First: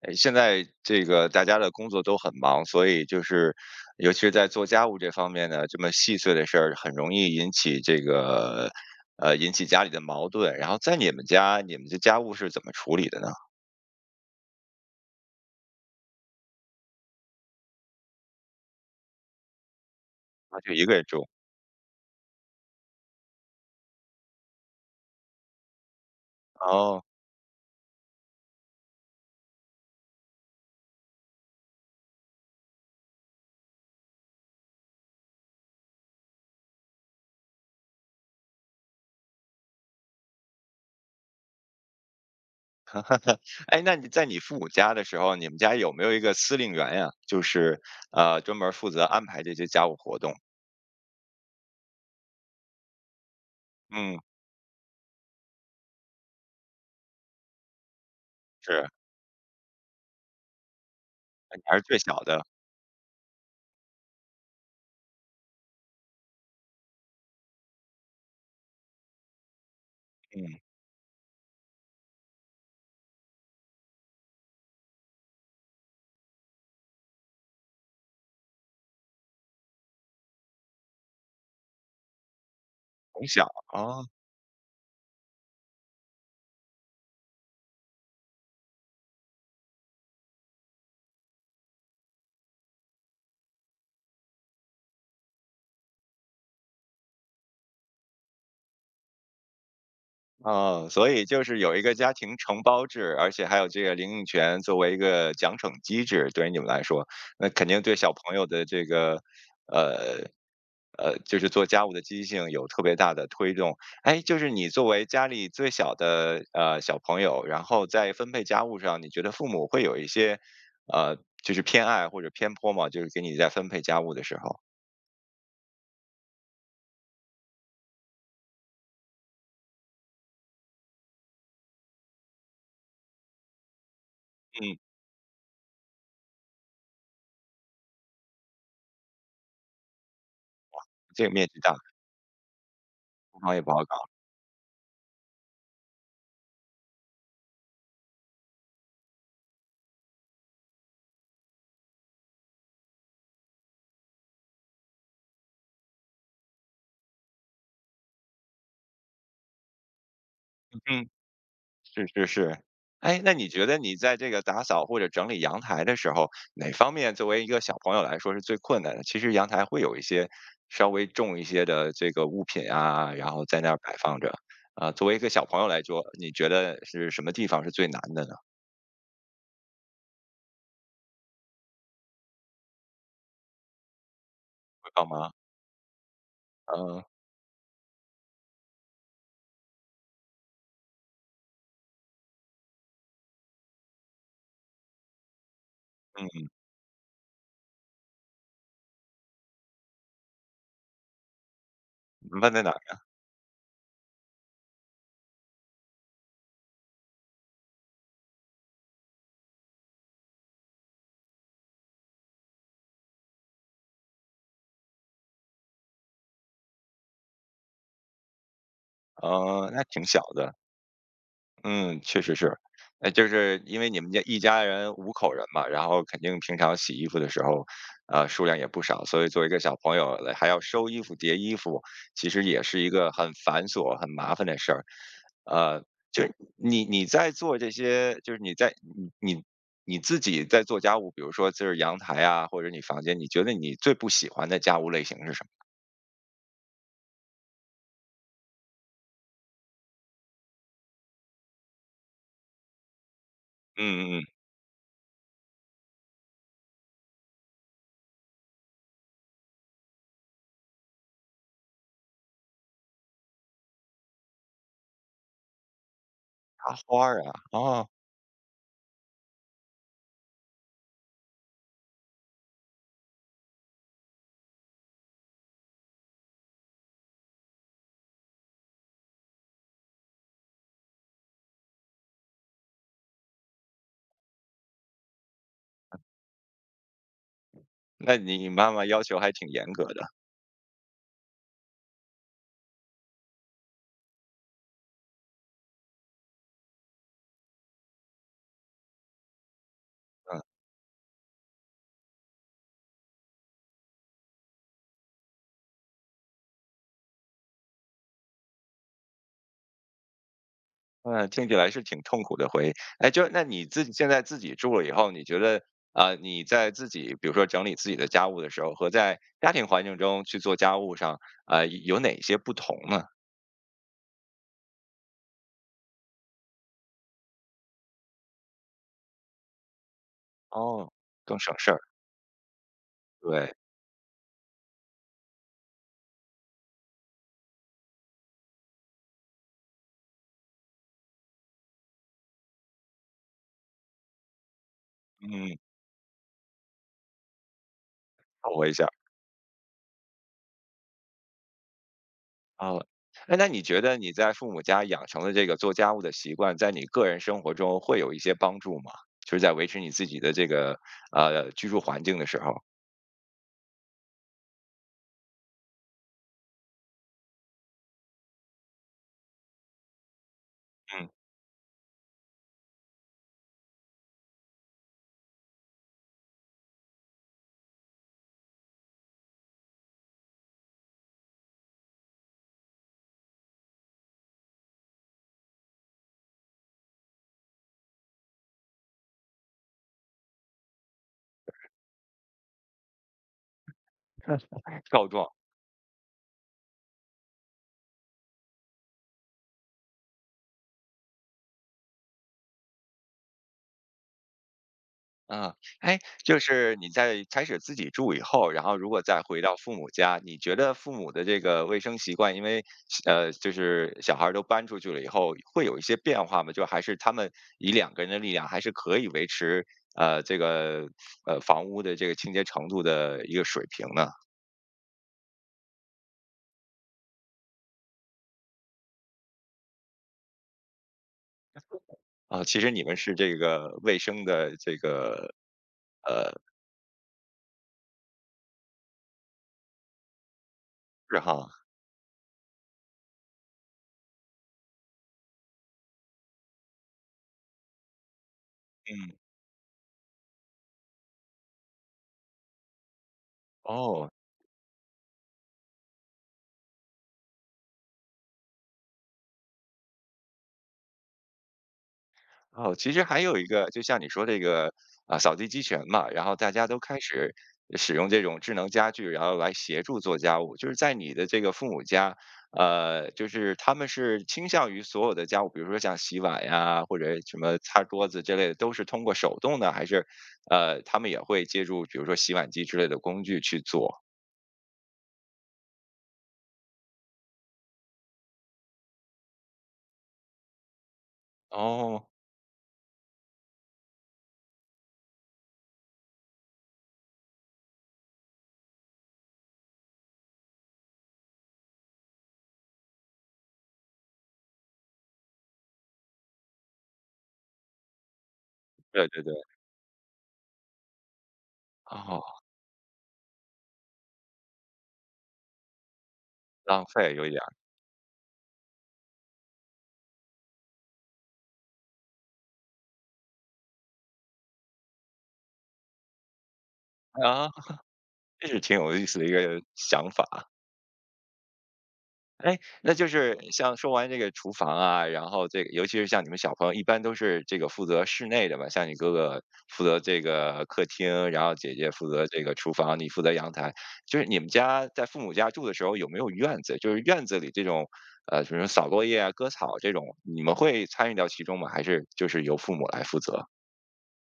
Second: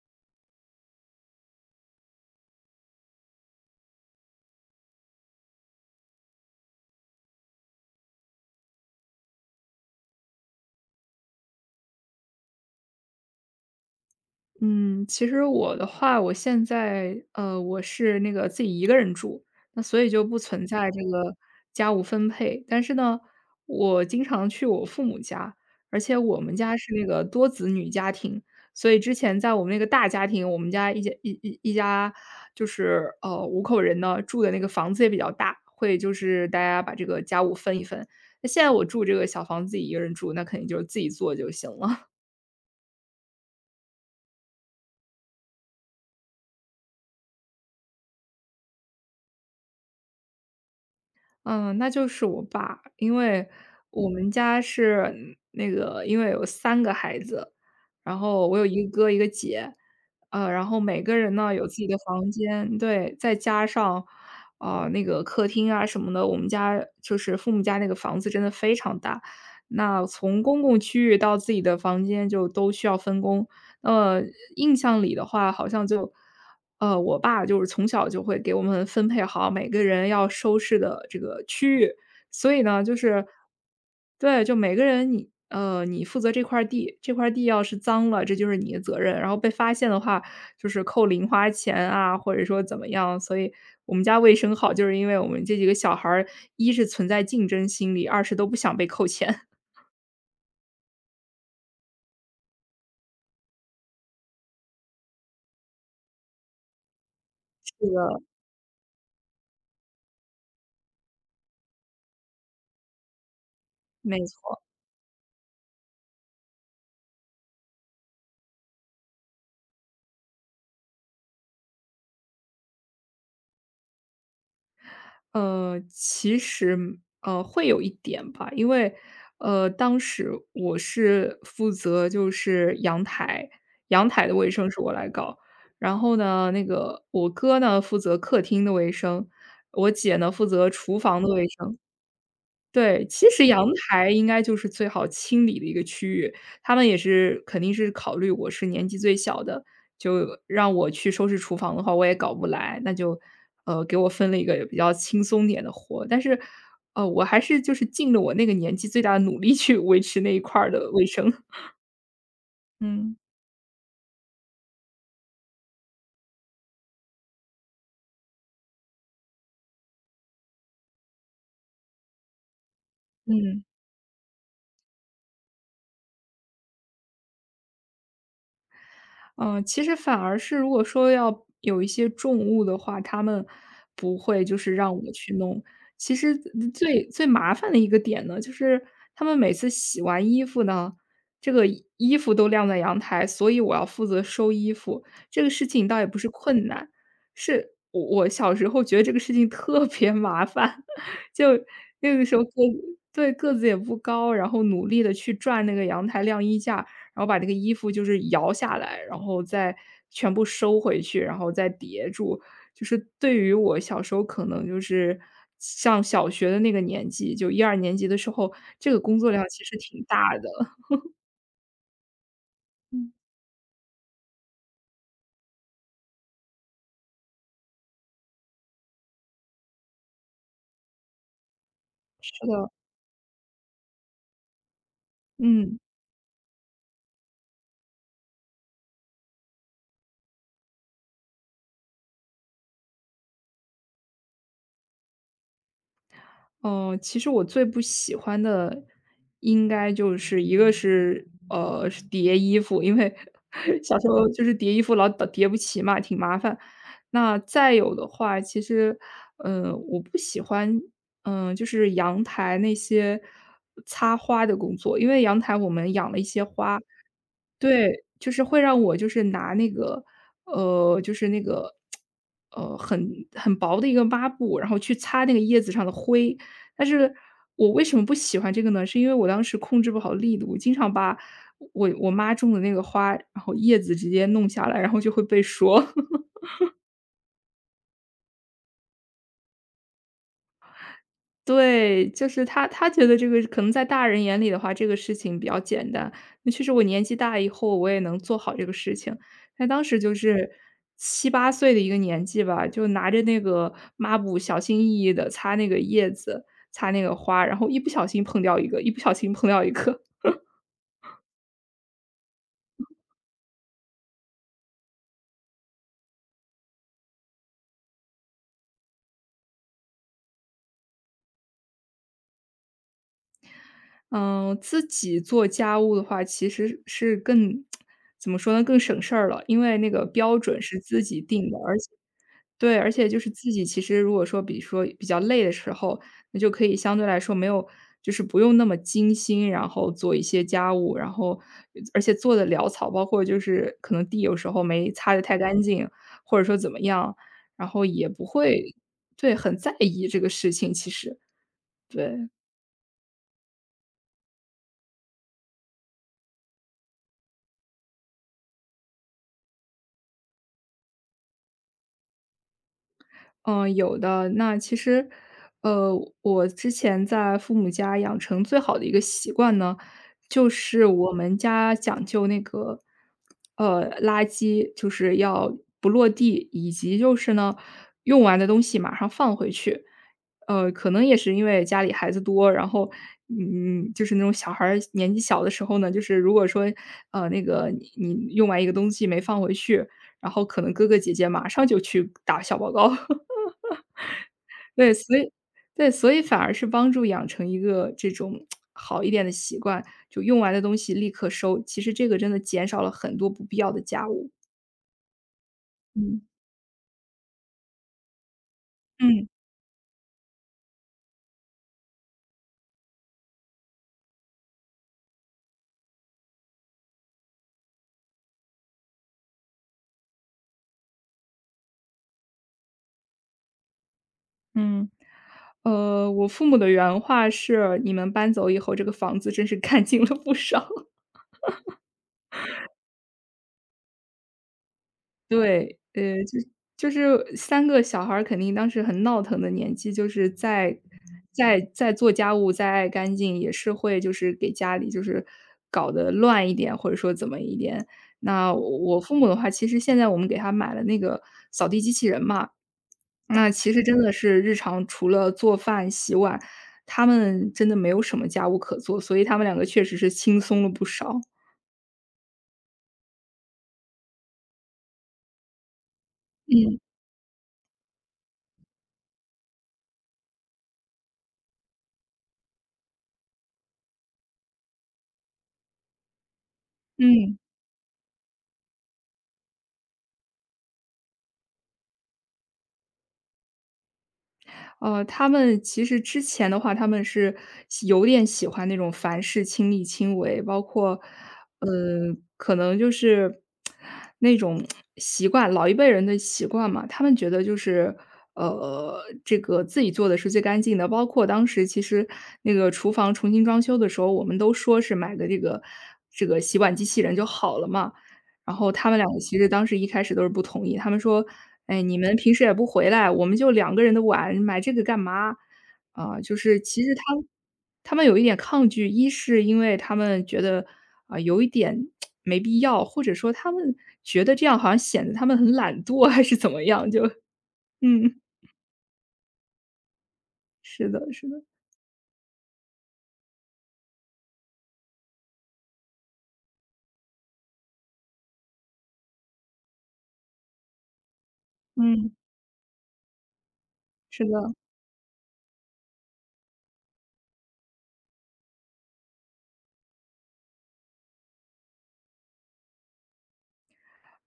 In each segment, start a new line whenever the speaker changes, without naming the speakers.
哎，现在这个大家的工作都很忙，所以就是尤其是在做家务这方面呢，这么细碎的事儿很容易引起家里的矛盾。然后在你们家，你们的家务是怎么处理的呢？
嗯，其实我的话，我现在我是那个自己一个人住，那所以就不
啊，
存
就一
在
个
这
人住。
个家务分配。但是呢，我经常去我父母家，而且我们家是
哦，
那个多子女家庭，所以之前在我们那个大家庭，我们家一家就是5口人呢，住的那个房子也比较大，会就是大家把这个家务分一分。那现在我住这个小房子自己一个人住，那肯定就是自己做就行了。
哎，那你在你父母家的时候，你们家有没有一个司令员呀？就是专门负责安排这些家务活动。
嗯，那就是我爸，因为我
嗯，
们家是那个，因为有3个孩子，然后我有一
是，
个哥一个姐，然后每个人呢
你
有自
还是
己的
最小
房
的，
间，对，再加上啊那个客厅啊什么的，我们家就是父母家那个房子真的非常大，那从
嗯，
公共区域到自己的房间就都需要分工。呃，印象里的话，好像就。呃，我爸就是从小就会给我们分配好每个人要收拾的这个区域，所以呢，就是
从小，哦。
对，就每个人你负责这块儿地，这块儿地要是脏了，这就是你的责任，然后被发现的话，就是扣零花钱啊，或者说怎么样。所以我们家卫生好，就是因为我们这几个小孩儿，一是存在竞争心理，二是都不想被扣钱。
哦，所以就是有一个家庭承包制，而且还有这个领用权作为一个奖惩机制，对于你们来说，那肯定
这
对小
个
朋友的这个，呃，就是做家务的积极性有特别大的推动。哎，
没
就是
错。
你作为家里最小的小朋友，然后在分配家务上，你觉得父母会有一些就是偏爱或者偏颇吗？就是给你在分配家务的时候，
其实，会有一点吧，因为，当时我是负责就是阳台，阳台的卫生
嗯，
是我来搞，然后呢，那个我哥呢负责客厅的卫生，我姐呢负责厨房
这
的
个面
卫
积大，
生。对，其
厨
实
房也
阳
不好搞，
台应该就是最好清理的一个区域，他们也是肯定是考虑我是年纪最小的，就让我去收拾厨房的话，我也搞不来，那就，给我分了一个比较轻松点的活。但是，我还是就是尽了我那个年纪最大的努力去维持那一块儿的卫
嗯。
生，
是是是，
嗯。
哎，那你觉得你在这个打扫或者整理阳台的时候，哪方面作为一个小朋友来说是最困难的？其实阳台会有一些稍微重一些的这个物品啊，然后在
嗯。
那儿摆放着。啊，作为一个小朋友来说，你觉得是什么地方是最难的呢？
嗯，其实反而是如果说要有一些重物的话，他们不会就是
会
让
帮
我
忙？
去弄。其实
嗯
最最麻烦的一个点呢，就是他们每次洗完衣服呢，这个衣服都晾在阳台，所以我要负责收衣服。这个事情倒也不是
嗯，
困难，是我小时候觉得这个事情特别麻烦，就那个时候
放在哪儿？
对，个子也不高，然后努力的去转那个阳台晾衣架，然后把这个衣服就是摇下来，然后再全部收回去，然后再叠住。就是对于我小时候可能就是上小学的那个年纪，就一二年级的时候，这个工作量其实
那
挺
挺小
大的。
的。嗯，确实是。哎，
嗯，
就是因为你们家一家人五口人嘛，然后肯定平常洗衣服的时候，数量也不少，所以作为一个小朋友来还要收衣服、叠衣服，其
是
实也
的，
是一个很繁琐、很麻烦的事儿。
嗯。
呃，就是你在做这些，就是你自己在做家务，比如说就是阳台啊，或者你房间，你觉得你最不喜欢的家务类型是什么？
嗯，其实我最不喜欢的应该就是一个是，是叠衣服，因为 小时
嗯嗯嗯，
候就是叠衣服老叠叠不齐嘛，挺麻烦。那再有的话，其实，我不喜欢，就是阳台那些擦花的工作，因为阳台我们养了一些
插
花，
花儿啊，哦，
对，就是会让我就是拿那个，就是那个，很很薄的一个抹布，然后去擦那个叶子上的灰。但是我为什么不喜欢这个呢？是因为我当时控制不好力度，经常把我妈种的那个花，然后叶子直接弄下来，然后就会被说。
那你妈妈要求还挺严格的，
对，就是他觉得这个可能在大人眼里的话，这个事情比较简单。那确实我年纪大以后，我也能做好这个事情。但当时就
嗯。
是七八岁的一个年纪吧，就拿着那个抹布小心翼翼的擦那个叶子，擦那个花，然后一不小心碰掉一个，一不小心碰掉一个。
嗯，听起来是挺痛苦的回忆。哎，就那你自己现在自己住了以后，你觉得你在自己比如说整理自己的家务的时候，和在家庭环境中去做家务上，有哪些不同呢？
嗯，自己做家务的话，其实是更 怎么说呢，更省事儿了，因为那个标准是
哦，
自己
更
定
省
的，
事
而
儿，
且对，而且就是自
对，
己其实如果说，比如说比较累的时候，那就可以相对来说没有就是不用那么精心，然后做一些家务，然后而且做的潦草，包括就是可能地有时候没擦的太
嗯，
干净，或者说怎么样，然后也不
我一
会
下
对，很在意这个事情，其实，对。
哦。哎，那你觉得你在父母家养成的这个做家务的习惯，在你个人生活中会有一些帮助吗？就是在维持你自己的这个居住环境的时候，
嗯，有的。那其实，呃，我之前在父母家养成最好的一个习惯呢，就是
嗯，
我们家讲究那个，垃圾就是要不落地，以及就是呢，用完的东西马上放回去。可能也是因为家里孩子多，然后，就是那种小孩儿年纪小的时候呢，就是如果说，那个你用完一个东西没放回去，然后可能哥哥姐姐马上就去打小报告。对，
告
所
状。
以对，所以反而是帮助养成一个这种好一点的习惯，就用完的东西立刻收，其实这个真的减少了很多不必要的家务。
啊，哎，
嗯，
就是你在开始自己住以后，然后如果再
嗯。
回到父母家，你觉得父母的这个卫生习惯，因为就是小孩儿都搬出去了以后，会有一些变化吗？就还是他们以两个人的力量，还是可以维持这个房屋的这个清洁程度的一个水平呢？
嗯。我父母的原话是：“你们搬走以后，这个房子真是干净了不少。”
啊，其实你们是这个卫生的这个
对，
呃
就是三个小孩儿肯定当时很闹腾的年纪，就是在
嗜好，
在在做家务、在爱干净，也是会就是给家里就是搞得乱一点，或者说怎么一点。那我父
嗯，
母的话，其实现在我们给他买了那个扫地机器人嘛，那其实真
哦，
的是日常除了做饭、洗碗，他们真的没有什么家务可做，所以他们两个确实是轻松了不少。
哦，其实还有一个，就像你说这个啊，扫地机器人嘛，然后大家都
嗯，
开始使用这种智能家具，然后来协助做家务。就是在你的这个父母家，就是他们是倾向于所有的家务，比如说像洗碗呀，或者
嗯。
什么擦桌子之类的，都是通过手动的，还是他们也会借助比如说洗碗机之类的工具去做？
他们其实之前的话，他们是有点喜欢那种凡事亲力亲为，包括，呃，
哦，
可能就是那种习惯，老一辈人的习惯嘛，他们觉得就是，这个自己做的是最干净的。包括当时其实那个厨房重新装修的时候，我们都说是买的这个洗碗机器人就好了嘛，然后他们
对
两个
对对，
其实当时一开始都是不同意，他们说：“哎，你们
哦，
平时也不回来，我们就两个人的碗，买这个干嘛？”啊，就是其
浪
实他
费有一点
他们有一点抗拒，一是因为他们觉得，啊，有一点没必要，或者说他们觉得这样好像显得他们很懒惰还是怎么样，就
儿啊，
嗯，
这是挺有意思的一个想法。
是的，是的，
哎，那就是像说完这个厨房啊，然后这个尤其是像你们小朋友，一般都是这个负责室内的嘛，像你哥哥负责这个客厅，然后姐姐负
嗯，
责这个厨房，你负责阳台。就是
是
你们
的。
家在父母家住的时候，有没有院子？就是院子里这种，比如说扫落叶啊、割草这种，你们会参与到其中吗？还是就是由父母来负责？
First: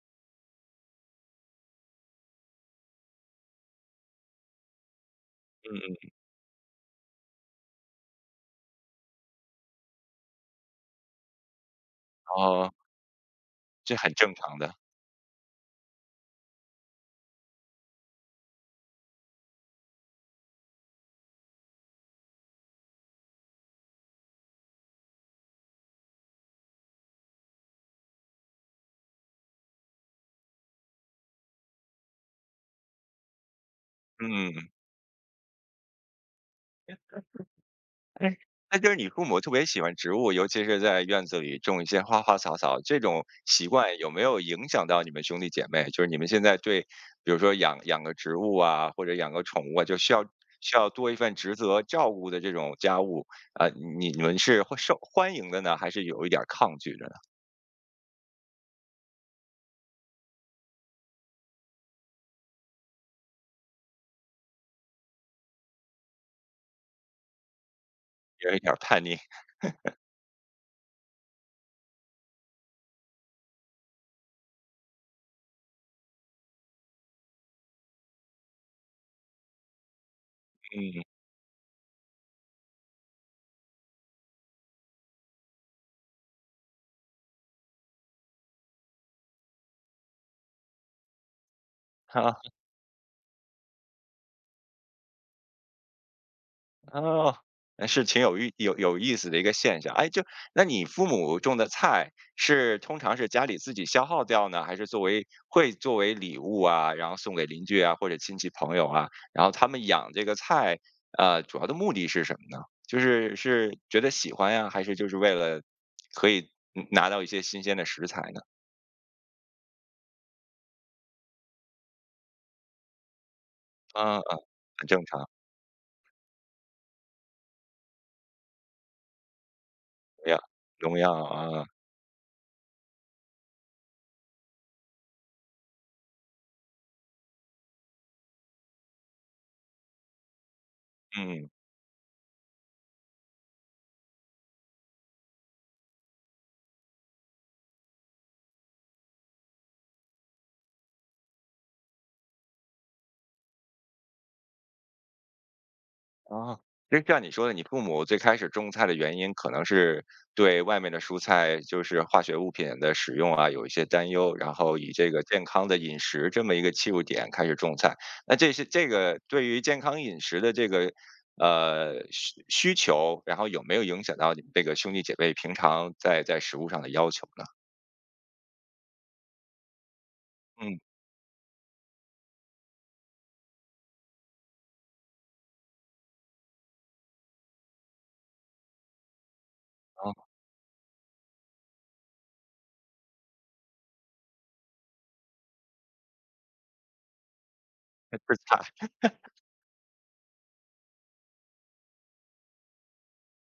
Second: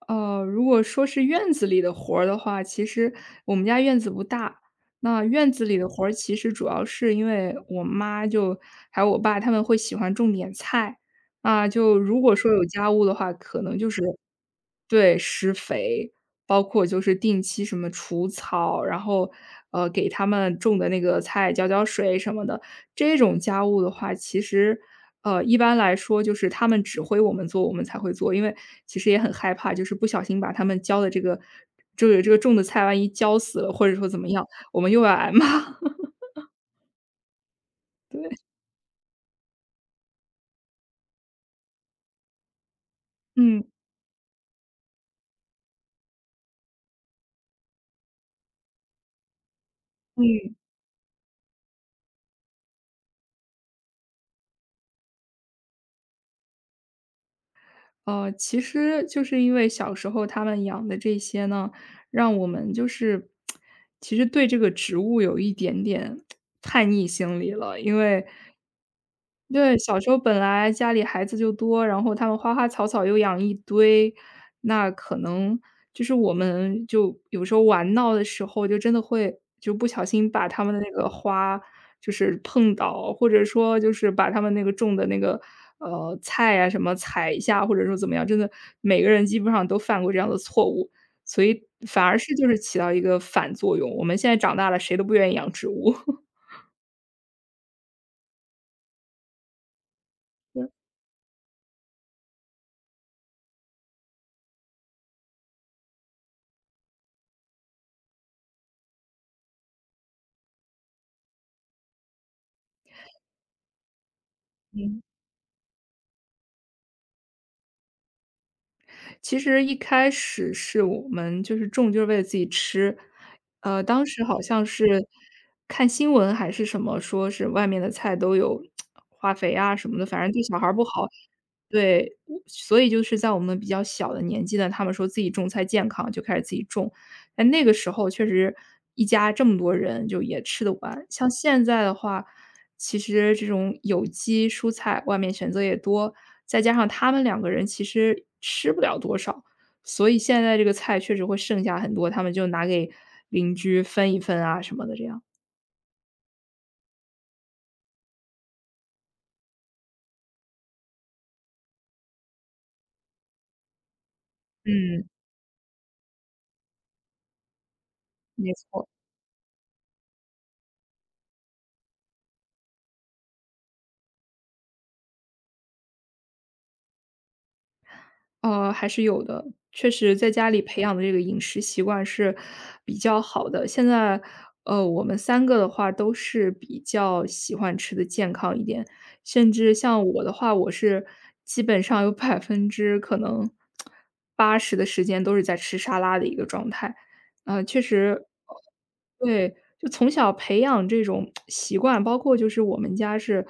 如果说是院子里的活儿的话，其实我们家院子不大。那院子里的活
嗯，
儿，其实主要是因为我妈就还有我爸他们会喜欢种点菜，啊，就如果说有
哦，
家务的话，可能就
这
是
很正常的。
对，施肥，包括就是定期什么除草，然后，给他们种的那个菜浇浇水什么的。这种家务的话，其实，一般来说就是他们指挥我们做，我们才会做。因为其实也很害怕，就是不小心把他们浇的这个种的菜，万一浇死了，或者说怎么样，
嗯。嗯
我们又要挨骂。对，
哎，那就是你父母特别喜欢植物，尤其是在院子里种一些花花草草，这种
嗯，
习惯有没有影响到你们兄弟姐妹？就是你们现在对，比如说养养个植物啊，或者养个宠物啊，就需要
嗯。
需要多一份职责照顾的这种家务啊、呃你们是会受欢迎的呢，还是有一点儿抗拒的呢？
其实就是因为小时候他们养的这些呢，让我们其实对这个植物有一点点叛逆心理了，因为
有一点儿叛逆？
对，小时候本来家里孩子就多，然后他们花花草草又养一堆，那可能就是我们就有时候玩闹的时候，就真的会就不小心把他们的那
嗯，
个花就是碰倒，或者说就是把他们那个种的那个菜啊什么踩一下，或者说怎么样，真的每个人基本上都犯过这样的错误，所以反 而是
好。
就是起到一个反作用。我们现在长大了，谁都不愿意养植物。
哦，那是挺有意思的一个现象。哎，就那你父母种的菜是通常是家里自己消耗掉呢，还是作为会作为礼物啊，然后送给邻居啊或者亲戚朋友啊？然后他们养这个菜，主要的目的是什么呢？就是是觉得喜欢呀，还是
嗯。
就是为了可以拿到一些新鲜的食材呢？
其实一开始是我们就是种就是为了自己吃，当
啊啊，
时好像是
很正常，
看新闻还是什么，说是外面的菜都有化肥啊什么的，反正
农药
对小孩儿不
农
好。
药啊，
对，所以就是在我们比较小的年纪呢，他们说自己种菜健康，就开始自己种。但那个时候确实一家这么多人就也吃得完。像
嗯。
现在的话，其实这种有机蔬菜外面选择也多，再加上他们两个人其实吃不了多少，所以现在这个菜确实会剩下很多，他们就拿给邻居分一分啊什么的这样。
啊，就像你说的，你父母最开始种菜的原因，可能是对外面的蔬菜，就是化学物品的使用啊，有一些担忧，然后以
嗯，
这个健康的饮食这么一个切入点开始种菜。那这
没
些这
错。
个对于健康饮食的这个需求，然后有没有影响到你们这个兄弟姐妹平常在食物上的要求呢？
还是有的。确实在家里
嗯，
培养的这个饮食习惯是比较好的。现在，我们三个的话都是比较喜欢吃的健康一点，甚至像
哦，
我的 话，我是基本上有百分之可能80的时间都是在吃沙拉的一个状态。确
那
实
吃菜，
对，就从小培养这种习惯，包括就是我们家是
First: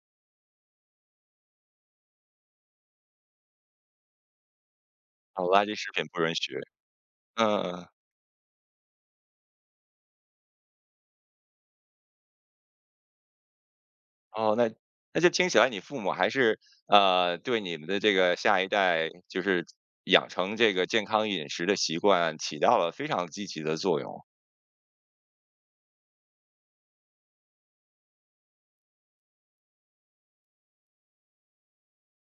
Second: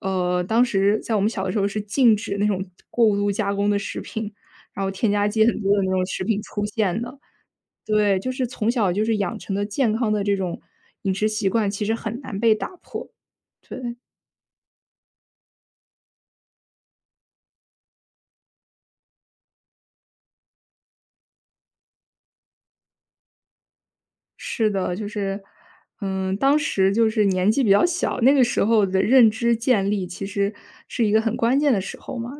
当时在我们小的时候是禁止那种过度加工的食品，然后添加
哦，
剂很
垃圾
多的
食
那
品
种
不
食
允
品
许。
出现的。
嗯。嗯嗯
对，就是从小就是养成的健康的这种饮食习惯，其实很难被打破。对，
哦，那就听起来你父母还是对你们的这个下一代，就是养成这个健康饮食的习惯，起到了非常积极的作用。
是的，就是，嗯，当时就是年纪比较小，那个时候的认知建立其实是一个很关键的时候嘛。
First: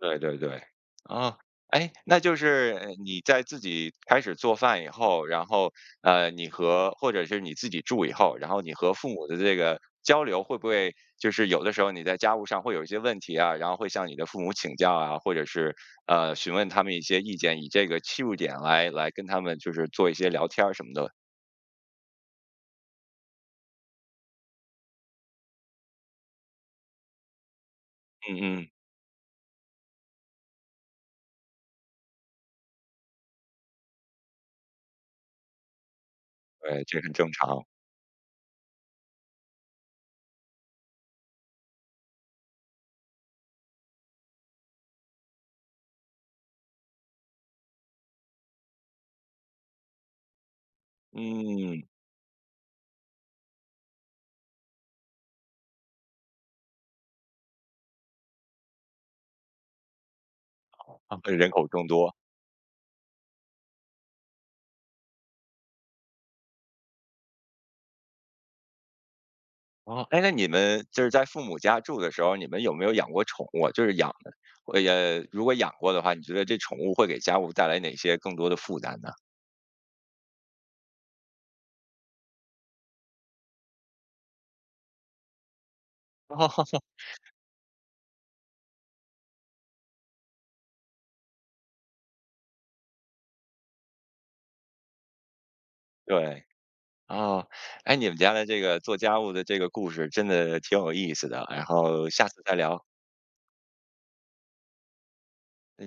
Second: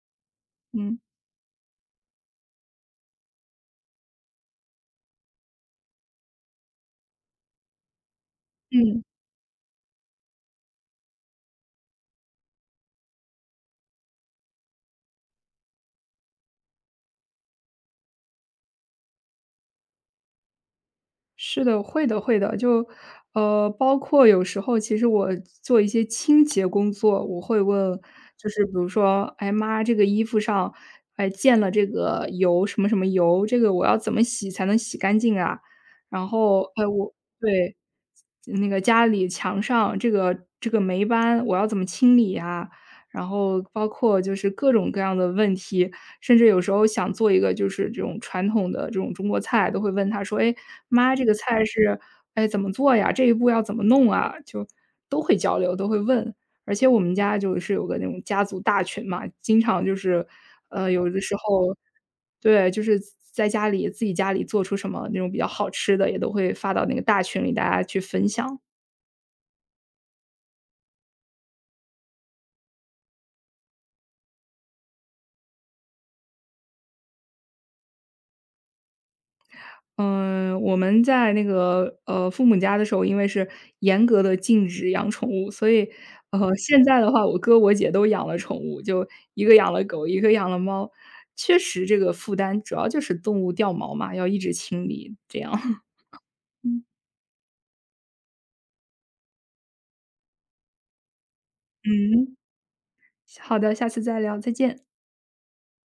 对对对，
嗯
啊，哎，那就是你在自己开始做饭以后，然后或者是你自己住以后，然后你和
嗯。
父母的这个交流，会不会就是有的时候你在家务上会有一些问题啊，然后会向你的父母请教啊，或者是询问他们一些意见，以这个切入点来跟他们就是做一些聊天儿什么的。
是的，会的。就包括有时候其实我做一些清洁工作，我会问，
嗯
就是
嗯，
比如说，哎妈，这个衣服上，哎溅了这个油，什么什么油，这个我要怎么洗才能洗干净啊？然后，
对，
哎
这很
我
正常。
对，那个家里墙上这个霉斑，我要怎么清理呀？然后包括就是各种各样的问题，甚至有时候想做一个就是这种传统的这种中国菜，都会问他说：“哎，妈，这个菜
嗯，
是哎怎么做呀？这一步要怎么弄啊？”就都会交流，都会问。而且我们家就是有个那种家族大群嘛，经常就是有
啊
的时
人口
候
众多。
对，就是在家里自己家里做出什么那种比较好吃的，也都会发到那个大群里，大家去分享。
哦，哎，那你们就是在父母家住的时候，你们有没有养过宠物啊就是养的，也如果养过的话，你觉得这宠物会给家务带来哪些更多的负担呢？
嗯，我们在那个，父母家的时候，因为是严格的禁止养宠物，所以，
哦
现在的话，我哥我姐都养了宠物，就一个养了狗，一个养了猫。确实这个负担主要就是动物掉毛嘛，要一直清理这样。
对，哦，哎，你们家的这个做家务的这个故事真的挺有意思的，然 后下
嗯，
次再聊。
好的，下次再聊，再见。